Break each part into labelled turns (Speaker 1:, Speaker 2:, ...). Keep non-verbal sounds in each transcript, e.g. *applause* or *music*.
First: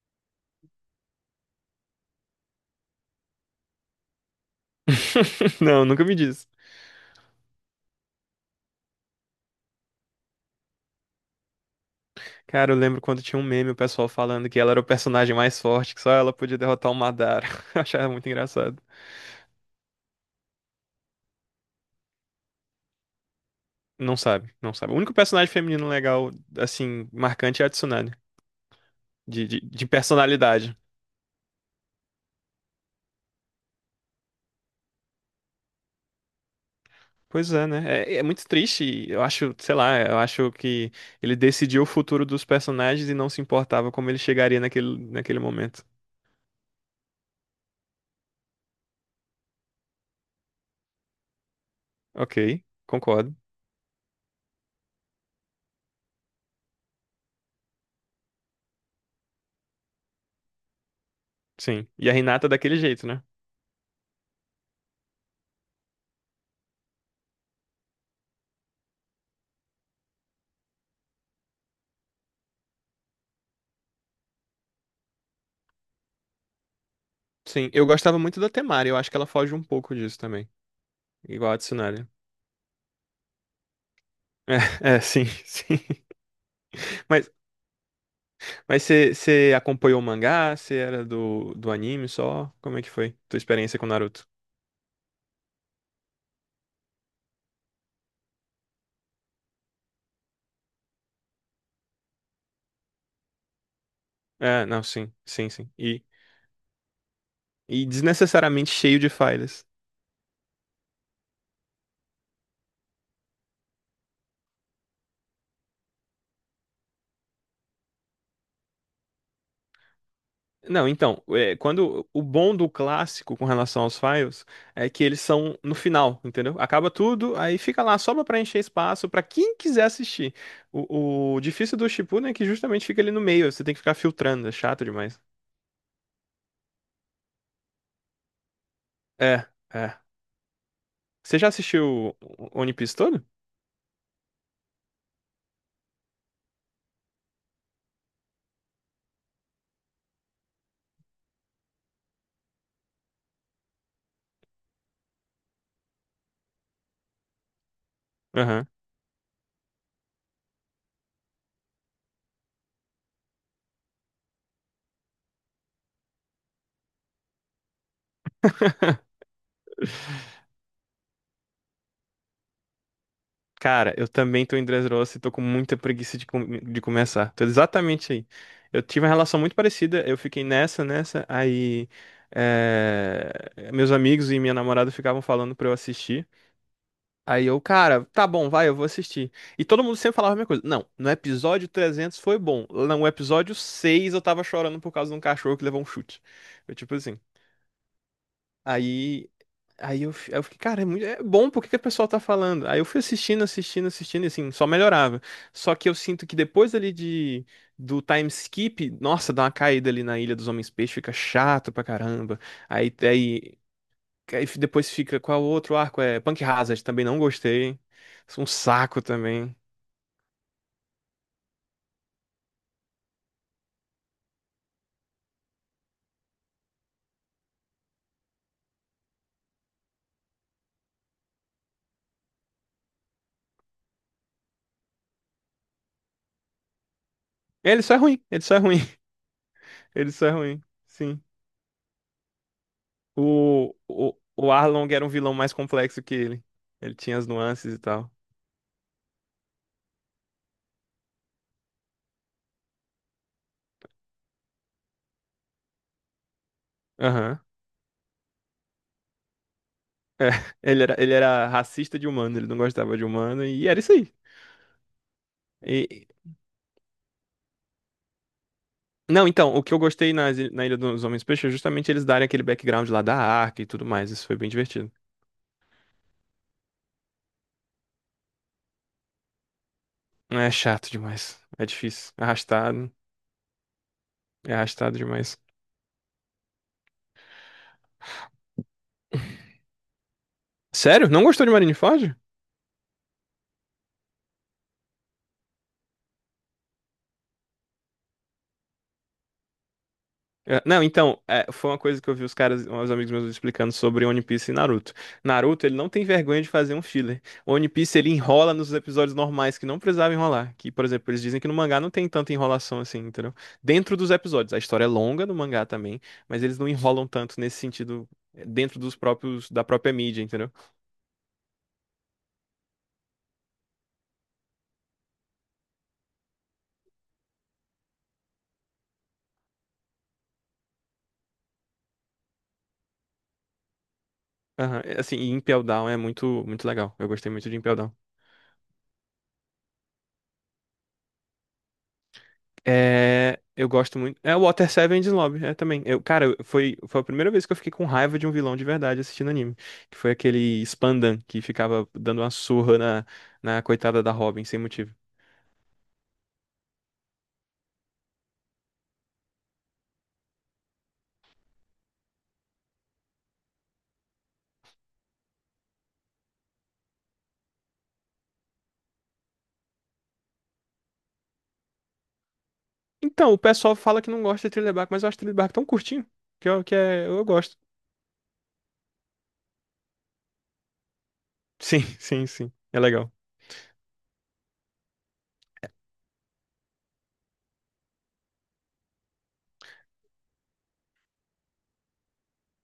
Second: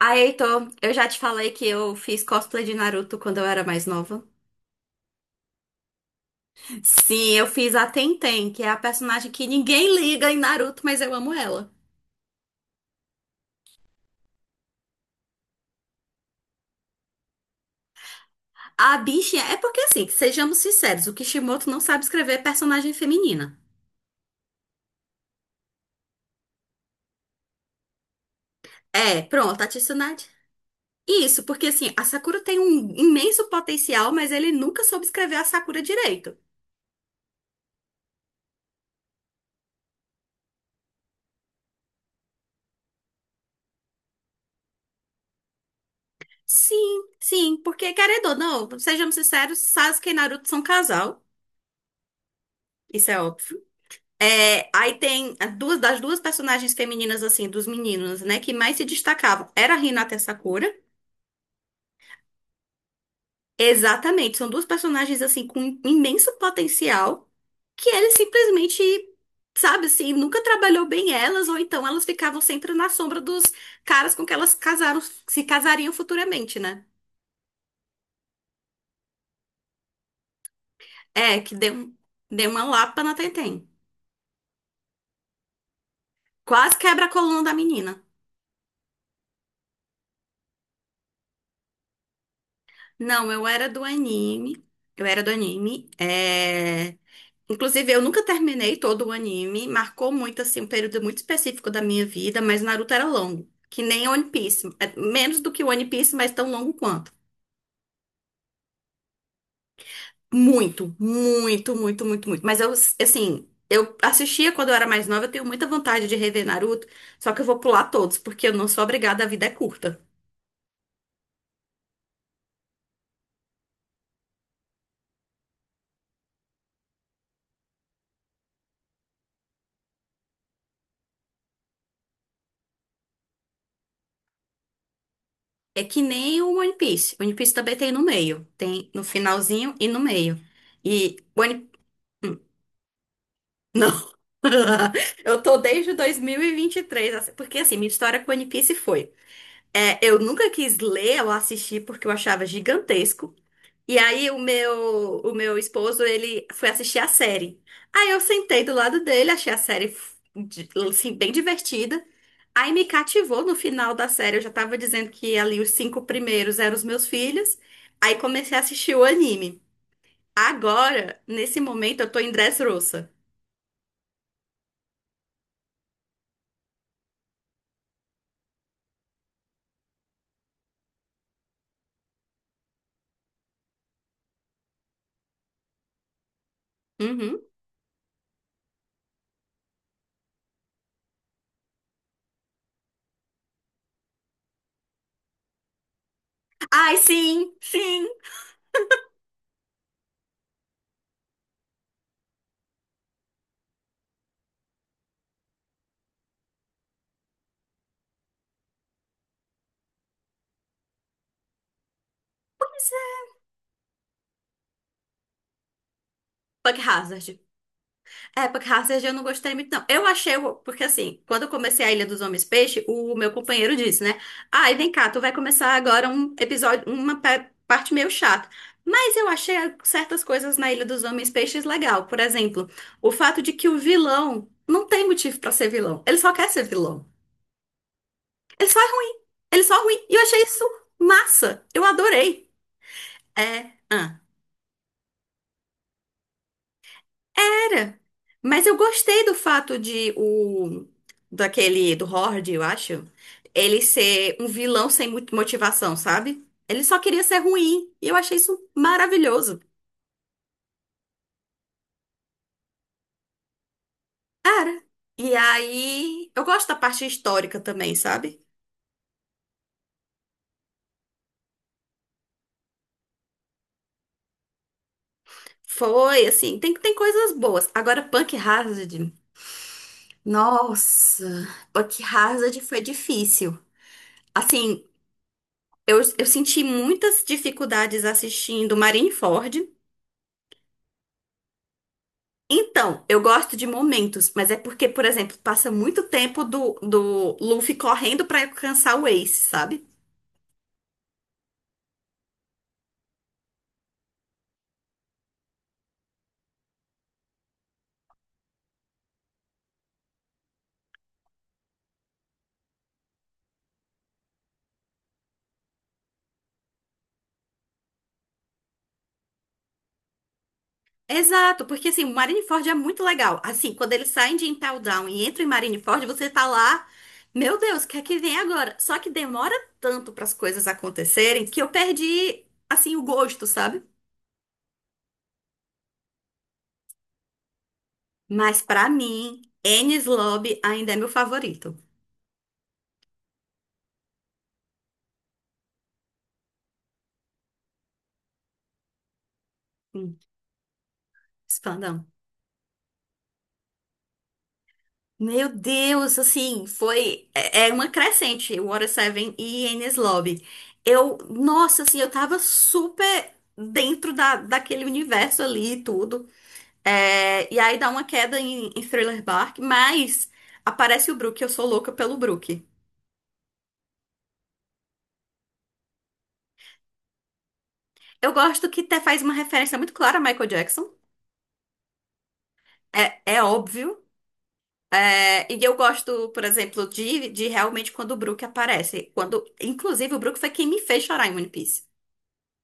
Speaker 1: Aí, Heitor, eu já te falei que eu fiz cosplay de Naruto quando eu era mais nova.
Speaker 2: *laughs* Não, nunca me disse.
Speaker 1: Sim, eu fiz a Tenten, que é a personagem que ninguém liga em Naruto, mas eu amo ela.
Speaker 2: Cara, eu lembro quando tinha um meme, o pessoal falando que ela era o personagem mais forte, que só ela podia derrotar o Madara. *laughs* Eu achava muito engraçado.
Speaker 1: A bichinha. É porque, assim, sejamos sinceros, o Kishimoto não sabe escrever personagem feminina.
Speaker 2: Não sabe, não sabe. O único personagem feminino legal, assim, marcante é a Tsunade,
Speaker 1: É,
Speaker 2: de, de,
Speaker 1: pronto, a
Speaker 2: de
Speaker 1: Tsunade.
Speaker 2: personalidade.
Speaker 1: Isso, porque, assim, a Sakura tem um imenso potencial, mas ele nunca soube escrever a Sakura direito.
Speaker 2: Pois é, né? É muito triste. E eu acho, sei lá, eu acho que ele decidiu o futuro dos personagens e não se importava como ele chegaria naquele momento.
Speaker 1: Sim, sim, porque, querendo ou não, sejamos sinceros, Sasuke e Naruto são casal.
Speaker 2: Ok,
Speaker 1: Isso é
Speaker 2: concordo.
Speaker 1: óbvio. É, aí tem as duas das duas personagens femininas, assim, dos meninos, né, que mais se destacavam. Era a Hinata e a Sakura.
Speaker 2: Sim. E a Hinata daquele jeito, né?
Speaker 1: Exatamente, são duas personagens, assim, com imenso potencial, que ele simplesmente, sabe, assim, nunca trabalhou bem elas, ou então elas ficavam sempre na sombra dos caras com que elas casaram, se casariam futuramente, né?
Speaker 2: Sim, eu gostava muito da Temari, eu acho que ela foge um pouco disso também.
Speaker 1: É,
Speaker 2: Igual
Speaker 1: que
Speaker 2: a
Speaker 1: deu,
Speaker 2: Tsunade. *laughs*
Speaker 1: deu uma lapa na Tenten.
Speaker 2: É, é, sim, *laughs* sim.
Speaker 1: Quase quebra a
Speaker 2: Mas,
Speaker 1: coluna da menina.
Speaker 2: mas você acompanhou o mangá? Você era do anime só? Como é que foi
Speaker 1: Não,
Speaker 2: tua
Speaker 1: eu era
Speaker 2: experiência
Speaker 1: do
Speaker 2: com Naruto?
Speaker 1: anime. Eu era do anime. É... Inclusive, eu nunca terminei todo o anime, marcou muito, assim, um período muito específico da minha vida, mas Naruto era longo, que nem One
Speaker 2: É,
Speaker 1: Piece.
Speaker 2: não,
Speaker 1: É
Speaker 2: sim,
Speaker 1: menos
Speaker 2: sim,
Speaker 1: do que
Speaker 2: sim.
Speaker 1: One
Speaker 2: E,
Speaker 1: Piece, mas tão longo quanto.
Speaker 2: e desnecessariamente cheio de falhas.
Speaker 1: Muito, muito, muito, muito, muito. Mas eu, assim, eu assistia quando eu era mais nova, eu tenho muita vontade de rever Naruto, só que eu vou pular todos, porque eu não sou obrigada, a vida é curta.
Speaker 2: Não, então, é, quando o bom do clássico com relação aos files é que eles são no final, entendeu? Acaba tudo, aí fica lá só pra preencher espaço pra quem quiser assistir. O difícil do Shippuden é que justamente fica ali no meio, você tem que ficar filtrando, é chato demais.
Speaker 1: É que nem o One Piece, o One Piece também tem no meio, tem no
Speaker 2: É,
Speaker 1: finalzinho e
Speaker 2: é.
Speaker 1: no meio. E
Speaker 2: Você
Speaker 1: o
Speaker 2: já
Speaker 1: One
Speaker 2: assistiu o One Piece todo?
Speaker 1: Não. *laughs* Eu tô desde 2023, assim, porque assim, minha história com One Piece foi. É, eu nunca quis ler ou assistir porque eu achava gigantesco. E aí o meu esposo, ele foi assistir a série. Aí eu sentei
Speaker 2: Aham.
Speaker 1: do lado dele, achei a série assim, bem divertida. Aí me cativou no final da série. Eu já tava dizendo que ali os cinco primeiros eram os meus filhos. Aí comecei a assistir o anime. Agora, nesse momento, eu tô em Dressrosa.
Speaker 2: Cara, eu também tô em Dressrosa e tô com muita preguiça de começar. Tô exatamente aí. Eu tive uma relação muito parecida, eu fiquei nessa, aí é, meus amigos e minha namorada ficavam falando pra eu assistir.
Speaker 1: Uhum.
Speaker 2: Aí eu, cara, tá bom, vai, eu vou assistir. E todo mundo sempre falava a mesma coisa. Não, no episódio 300 foi bom. No episódio 6 eu tava chorando por causa de um cachorro que levou um chute. Eu, tipo
Speaker 1: Ai,
Speaker 2: assim,
Speaker 1: sim, sim.
Speaker 2: Aí, aí eu fiquei, cara, é muito, é bom, por que que o pessoal tá falando? Aí eu fui assistindo, assistindo, assistindo, e assim, só melhorava. Só que eu sinto que depois ali do time skip, nossa, dá uma caída ali na Ilha dos Homens Peixes, fica chato pra caramba. Aí, aí, aí depois fica, qual o outro arco? É Punk
Speaker 1: Bug
Speaker 2: Hazard, também não
Speaker 1: Hazard.
Speaker 2: gostei. Um
Speaker 1: É, Bug
Speaker 2: saco
Speaker 1: Hazard eu não gostei
Speaker 2: também.
Speaker 1: muito, não. Eu achei, porque assim, quando eu comecei a Ilha dos Homens Peixe, o meu companheiro disse, né? Ai, vem cá, tu vai começar agora um episódio, uma parte meio chata. Mas eu achei certas coisas na Ilha dos Homens Peixes legal. Por exemplo, o fato de que o vilão não tem motivo pra ser vilão. Ele só quer ser vilão.
Speaker 2: Ele só é ruim, ele só é
Speaker 1: Ele
Speaker 2: ruim,
Speaker 1: só é ruim. Ele só é
Speaker 2: *laughs*
Speaker 1: ruim.
Speaker 2: ele
Speaker 1: E eu
Speaker 2: só é
Speaker 1: achei
Speaker 2: ruim,
Speaker 1: isso
Speaker 2: sim.
Speaker 1: massa. Eu adorei. É.
Speaker 2: O Arlong era um vilão mais complexo que ele. Ele tinha as nuances e
Speaker 1: Era.
Speaker 2: tal.
Speaker 1: Mas eu gostei do fato de o daquele do Horde, eu acho, ele ser um vilão sem muita motivação, sabe? Ele só queria ser
Speaker 2: Aham.
Speaker 1: ruim, e eu achei isso maravilhoso.
Speaker 2: É, *laughs* ele era racista de humano, ele não gostava de humano, e era isso aí.
Speaker 1: Cara, e
Speaker 2: E-
Speaker 1: aí eu gosto da parte histórica também, sabe?
Speaker 2: não, então, o que eu gostei nas na Ilha dos Homens Peixes é justamente eles darem aquele background lá da arca e tudo mais, isso foi bem divertido.
Speaker 1: Foi assim, tem coisas boas. Agora Punk Hazard,
Speaker 2: É chato demais,
Speaker 1: nossa,
Speaker 2: é
Speaker 1: Punk
Speaker 2: difícil,
Speaker 1: Hazard foi difícil.
Speaker 2: é
Speaker 1: Assim,
Speaker 2: arrastado demais.
Speaker 1: eu senti muitas dificuldades assistindo Marineford.
Speaker 2: Sério? Não gostou de Marineford?
Speaker 1: Então, eu gosto de momentos, mas é porque, por exemplo, passa muito tempo do Luffy correndo pra alcançar o Ace, sabe?
Speaker 2: É, não, então, é, foi uma coisa que eu vi os caras, os amigos meus explicando sobre One Piece e Naruto. Naruto, ele não tem vergonha de fazer um filler. One Piece, ele enrola nos episódios normais que não precisava enrolar. Que, por exemplo, eles dizem que no mangá não tem tanta enrolação assim, entendeu? Dentro dos episódios. A história é longa no mangá também, mas eles não enrolam tanto nesse sentido é, dentro dos próprios, da própria mídia, entendeu?
Speaker 1: Exato, porque assim, o Marineford é muito legal. Assim, quando eles saem de Impel Down e entram em Marineford, você tá lá, meu Deus, o que é que vem agora? Só que demora tanto pras coisas acontecerem que eu perdi, assim, o gosto, sabe?
Speaker 2: Aham. É, assim, e Impel Down é muito, muito legal. Eu gostei muito de Impel Down.
Speaker 1: Mas pra mim, Enies Lobby ainda é meu favorito.
Speaker 2: É, eu gosto muito. É o Water Seven de Lobby, é também. Eu, cara, foi a primeira vez que eu fiquei com raiva de um vilão de verdade assistindo anime. Que foi
Speaker 1: Hum.
Speaker 2: aquele Spandan que ficava dando uma surra na coitada da Robin sem motivo.
Speaker 1: Meu Deus, assim, foi. É é uma crescente, o Water Seven e Enies Lobby. Eu, nossa, assim, eu tava super dentro daquele universo ali e tudo. É, e aí dá uma queda em Thriller Bark, mas aparece o Brook, eu sou louca pelo Brook.
Speaker 2: Então, o pessoal fala que não gosta de Thriller Bark, mas eu acho Thriller Bark tão curtinho que eu, que é, eu gosto.
Speaker 1: Eu gosto que até faz uma referência muito clara a Michael Jackson,
Speaker 2: Sim, *laughs* sim, sim. É legal.
Speaker 1: é, é óbvio. É, e eu gosto, por exemplo, de realmente quando o Brook aparece. Quando, inclusive, o Brook foi quem me fez chorar em One Piece.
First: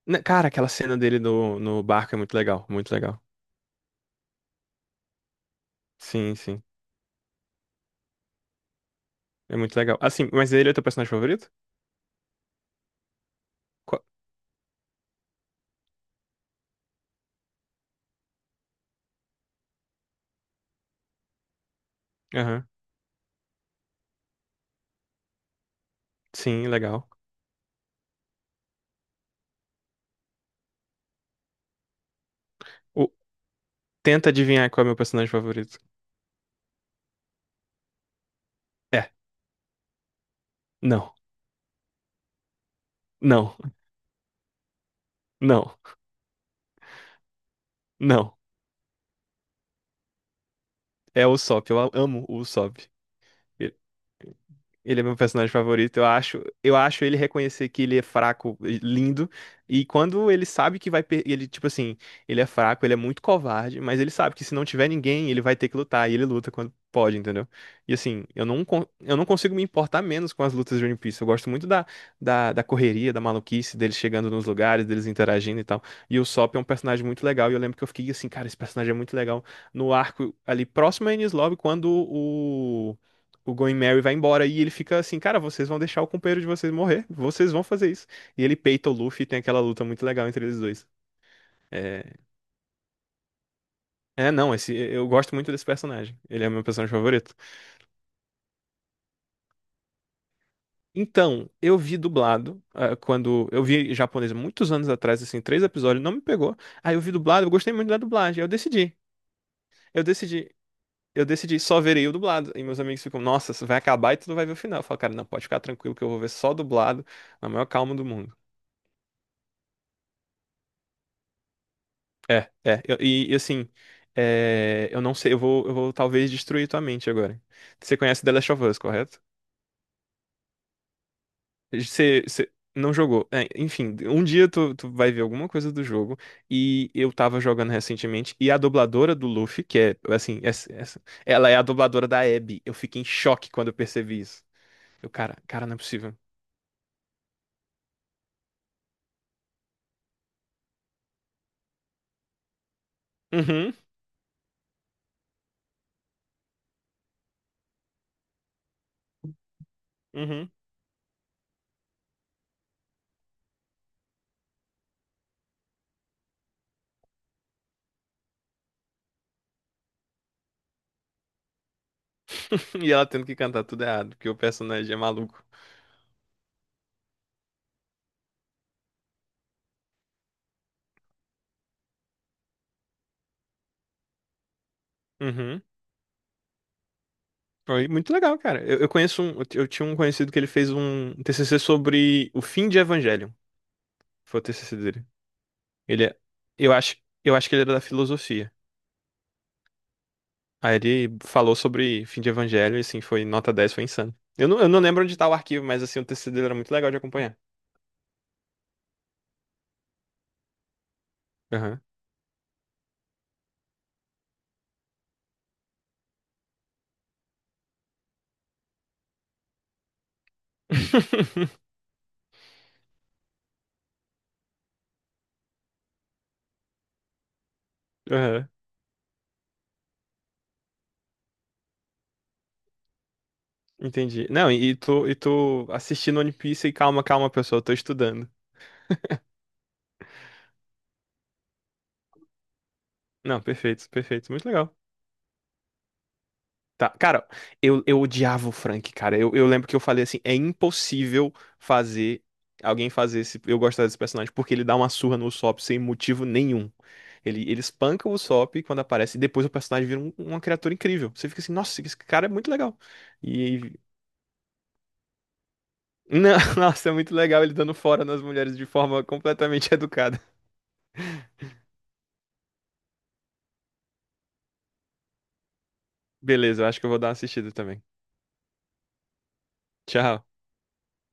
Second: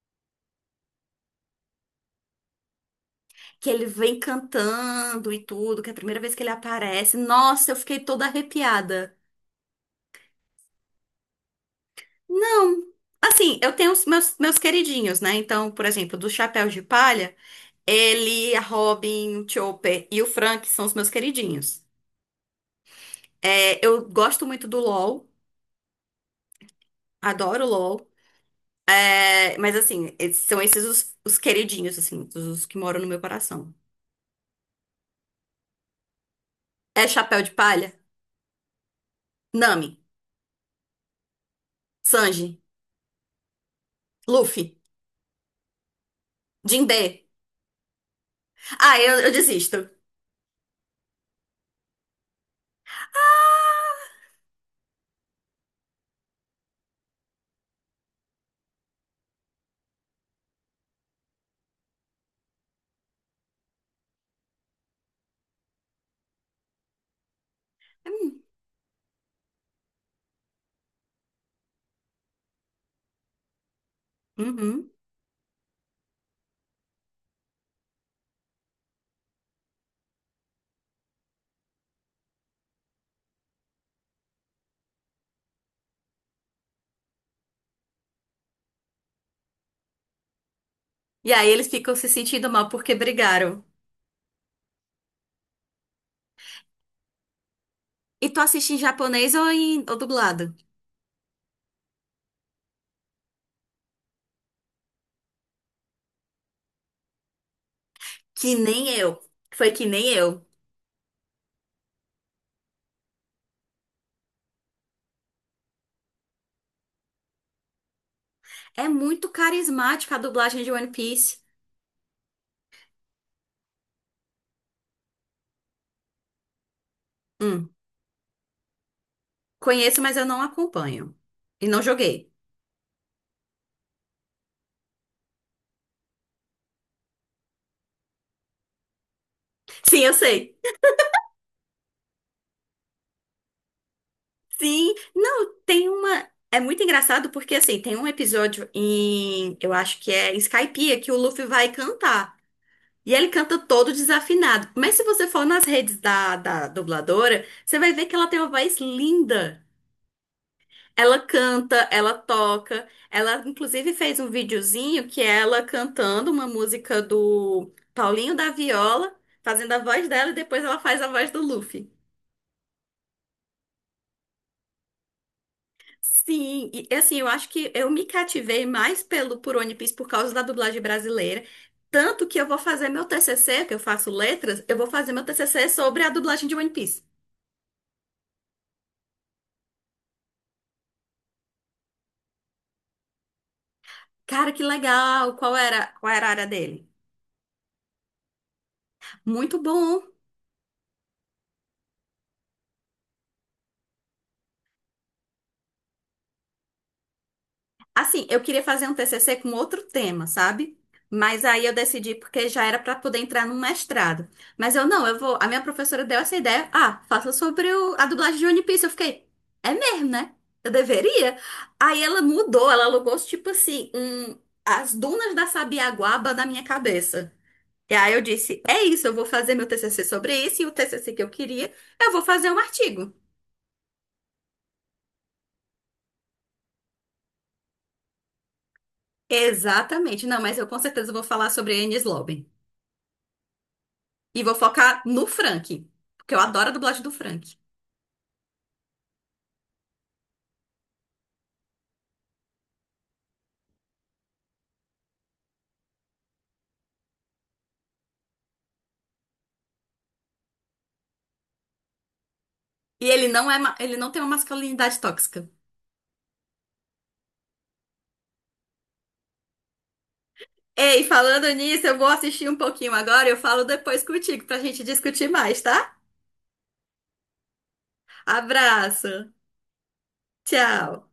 Speaker 2: Cara, aquela cena dele no barco é muito legal, muito legal.
Speaker 1: Que ele vem cantando e tudo, que é a primeira vez
Speaker 2: Sim,
Speaker 1: que ele
Speaker 2: sim.
Speaker 1: aparece. Nossa, eu fiquei toda arrepiada.
Speaker 2: É muito legal. Assim, mas ele é teu personagem favorito?
Speaker 1: Não. Assim, eu tenho
Speaker 2: Qual-
Speaker 1: os meus queridinhos, né? Então, por exemplo, do Chapéu de Palha, ele, a Robin, o Chopper e o Frank são os meus queridinhos.
Speaker 2: Aham.
Speaker 1: É, eu gosto muito do LoL,
Speaker 2: Sim, legal.
Speaker 1: adoro o LoL. É, mas assim, são esses os queridinhos, assim, os que moram no
Speaker 2: O-
Speaker 1: meu coração.
Speaker 2: Tenta adivinhar qual é o meu personagem favorito.
Speaker 1: É Chapéu de Palha,
Speaker 2: É,
Speaker 1: Nami,
Speaker 2: não,
Speaker 1: Sanji,
Speaker 2: não,
Speaker 1: Luffy,
Speaker 2: não,
Speaker 1: Jinbe.
Speaker 2: não.
Speaker 1: Ah, eu desisto.
Speaker 2: É o Usopp, eu amo o Usopp. Ele é meu personagem favorito, eu acho. Eu acho ele reconhecer que ele é fraco, e lindo. E quando ele sabe que vai ele, tipo assim, ele é fraco, ele é muito covarde, mas ele sabe que se não tiver ninguém, ele vai ter que lutar. E ele luta quando pode, entendeu? E assim,
Speaker 1: Hum.
Speaker 2: eu não consigo me importar menos com as lutas de One Piece. Eu gosto muito da correria, da maluquice, deles chegando nos lugares,
Speaker 1: Uhum.
Speaker 2: deles interagindo e tal. E o Sop é um personagem muito legal. E eu lembro que eu fiquei assim, cara, esse personagem é muito legal. No arco ali próximo a Enies Lobby, quando o Going Mary vai embora e ele fica assim, cara, vocês vão deixar o companheiro de vocês morrer, vocês vão fazer isso. E ele peita o Luffy e tem aquela luta muito legal entre eles dois.
Speaker 1: E aí eles ficam
Speaker 2: É,
Speaker 1: se sentindo mal porque brigaram.
Speaker 2: é não, esse eu gosto muito desse personagem. Ele é o meu personagem favorito.
Speaker 1: E tu assiste em japonês ou em ou dublado?
Speaker 2: Então, eu vi dublado ah, quando eu vi em japonês muitos anos atrás, assim, três episódios, não me pegou. Aí eu vi dublado, eu gostei muito da dublagem. Aí
Speaker 1: Que nem eu. Foi que
Speaker 2: eu
Speaker 1: nem eu.
Speaker 2: decidi, eu decidi só verei o dublado. E meus amigos ficam, nossa, isso vai acabar e tu não vai ver o final. Eu falo, cara, não, pode ficar tranquilo que eu vou ver só dublado, na maior calma do mundo.
Speaker 1: É muito carismática a dublagem de One Piece.
Speaker 2: É, é. E assim, é, eu não sei, eu vou talvez destruir tua mente agora.
Speaker 1: Hum,
Speaker 2: Você conhece The Last of Us, correto?
Speaker 1: conheço, mas eu não acompanho. E não
Speaker 2: Você,
Speaker 1: joguei.
Speaker 2: você não jogou. É, enfim, um dia tu vai ver alguma coisa do jogo. E eu tava jogando recentemente, e a dubladora do Luffy, que é,
Speaker 1: Sim, eu
Speaker 2: assim,
Speaker 1: sei.
Speaker 2: ela é a dubladora da Abby. Eu fiquei em choque quando eu percebi isso.
Speaker 1: Sim,
Speaker 2: Eu, cara,
Speaker 1: não,
Speaker 2: cara, não é
Speaker 1: tem
Speaker 2: possível.
Speaker 1: uma. É muito engraçado porque assim, tem um episódio em. Eu acho que é em Skypiea que o Luffy vai cantar. E ele canta
Speaker 2: Uhum,
Speaker 1: todo desafinado. Mas se você for nas redes da dubladora, você vai ver que ela tem uma voz linda.
Speaker 2: uhum.
Speaker 1: Ela canta, ela toca. Ela, inclusive, fez um videozinho que é ela cantando uma música do Paulinho da Viola, fazendo a voz dela, e depois ela faz a voz do Luffy.
Speaker 2: *laughs* E ela tendo que cantar tudo errado, porque o personagem é maluco.
Speaker 1: Sim, e assim, eu acho que eu me cativei mais pelo por One Piece por causa da dublagem brasileira. Tanto que eu vou fazer meu TCC, que eu faço letras, eu vou fazer meu
Speaker 2: Uhum.
Speaker 1: TCC sobre a dublagem de One Piece.
Speaker 2: Foi muito legal, cara. Eu tinha um conhecido que ele fez um TCC sobre o fim de Evangelion. Foi o
Speaker 1: Cara, que
Speaker 2: TCC dele.
Speaker 1: legal!
Speaker 2: Ele,
Speaker 1: Qual era a área
Speaker 2: eu
Speaker 1: dele?
Speaker 2: acho, eu acho que ele era da filosofia.
Speaker 1: Muito bom!
Speaker 2: Aí ele falou sobre fim de Evangelho e assim, foi nota 10 foi insano. Eu não lembro onde tá o arquivo, mas assim, o TCC dele era muito legal de acompanhar.
Speaker 1: Assim, eu queria fazer um TCC com outro tema, sabe? Mas aí eu
Speaker 2: Aham.
Speaker 1: decidi porque já era para poder entrar num mestrado. Mas eu não, eu vou. A minha professora deu essa ideia. Ah, faça sobre a dublagem de One Piece. Eu fiquei, é mesmo, né? Eu deveria.
Speaker 2: *laughs*
Speaker 1: Aí ela mudou, ela alugou tipo assim, um, as dunas da Sabiaguaba na minha cabeça. E aí eu
Speaker 2: Aham.
Speaker 1: disse, é isso, eu vou fazer meu TCC sobre isso e o TCC que eu queria, eu vou fazer um artigo.
Speaker 2: Entendi. Não, e tu assistindo One Piece e calma, calma, pessoal, eu tô estudando.
Speaker 1: Exatamente. Não, mas eu com certeza vou falar sobre a Enies Lobben.
Speaker 2: Não, perfeito, perfeito.
Speaker 1: E
Speaker 2: Muito
Speaker 1: vou
Speaker 2: legal.
Speaker 1: focar no Frank, porque eu adoro a
Speaker 2: Tá,
Speaker 1: dublagem do
Speaker 2: cara,
Speaker 1: Frank.
Speaker 2: eu odiava o Frank, cara. Eu lembro que eu falei assim, é impossível fazer alguém fazer esse, eu gostar desse personagem, porque ele dá uma surra no Usopp sem motivo nenhum. Ele espanca o Usopp quando aparece, e depois o personagem vira uma criatura incrível. Você fica assim, nossa, esse cara é muito legal.
Speaker 1: E ele não é,
Speaker 2: E,
Speaker 1: ele não tem uma masculinidade tóxica.
Speaker 2: não, *laughs* nossa, é muito legal ele dando fora nas mulheres de forma completamente *laughs* educada.
Speaker 1: Ei, falando nisso, eu vou assistir um pouquinho agora, eu falo depois contigo pra gente discutir mais, tá?
Speaker 2: Beleza, eu acho que eu vou dar uma assistida também.
Speaker 1: Abraço.
Speaker 2: Tchau.
Speaker 1: Tchau.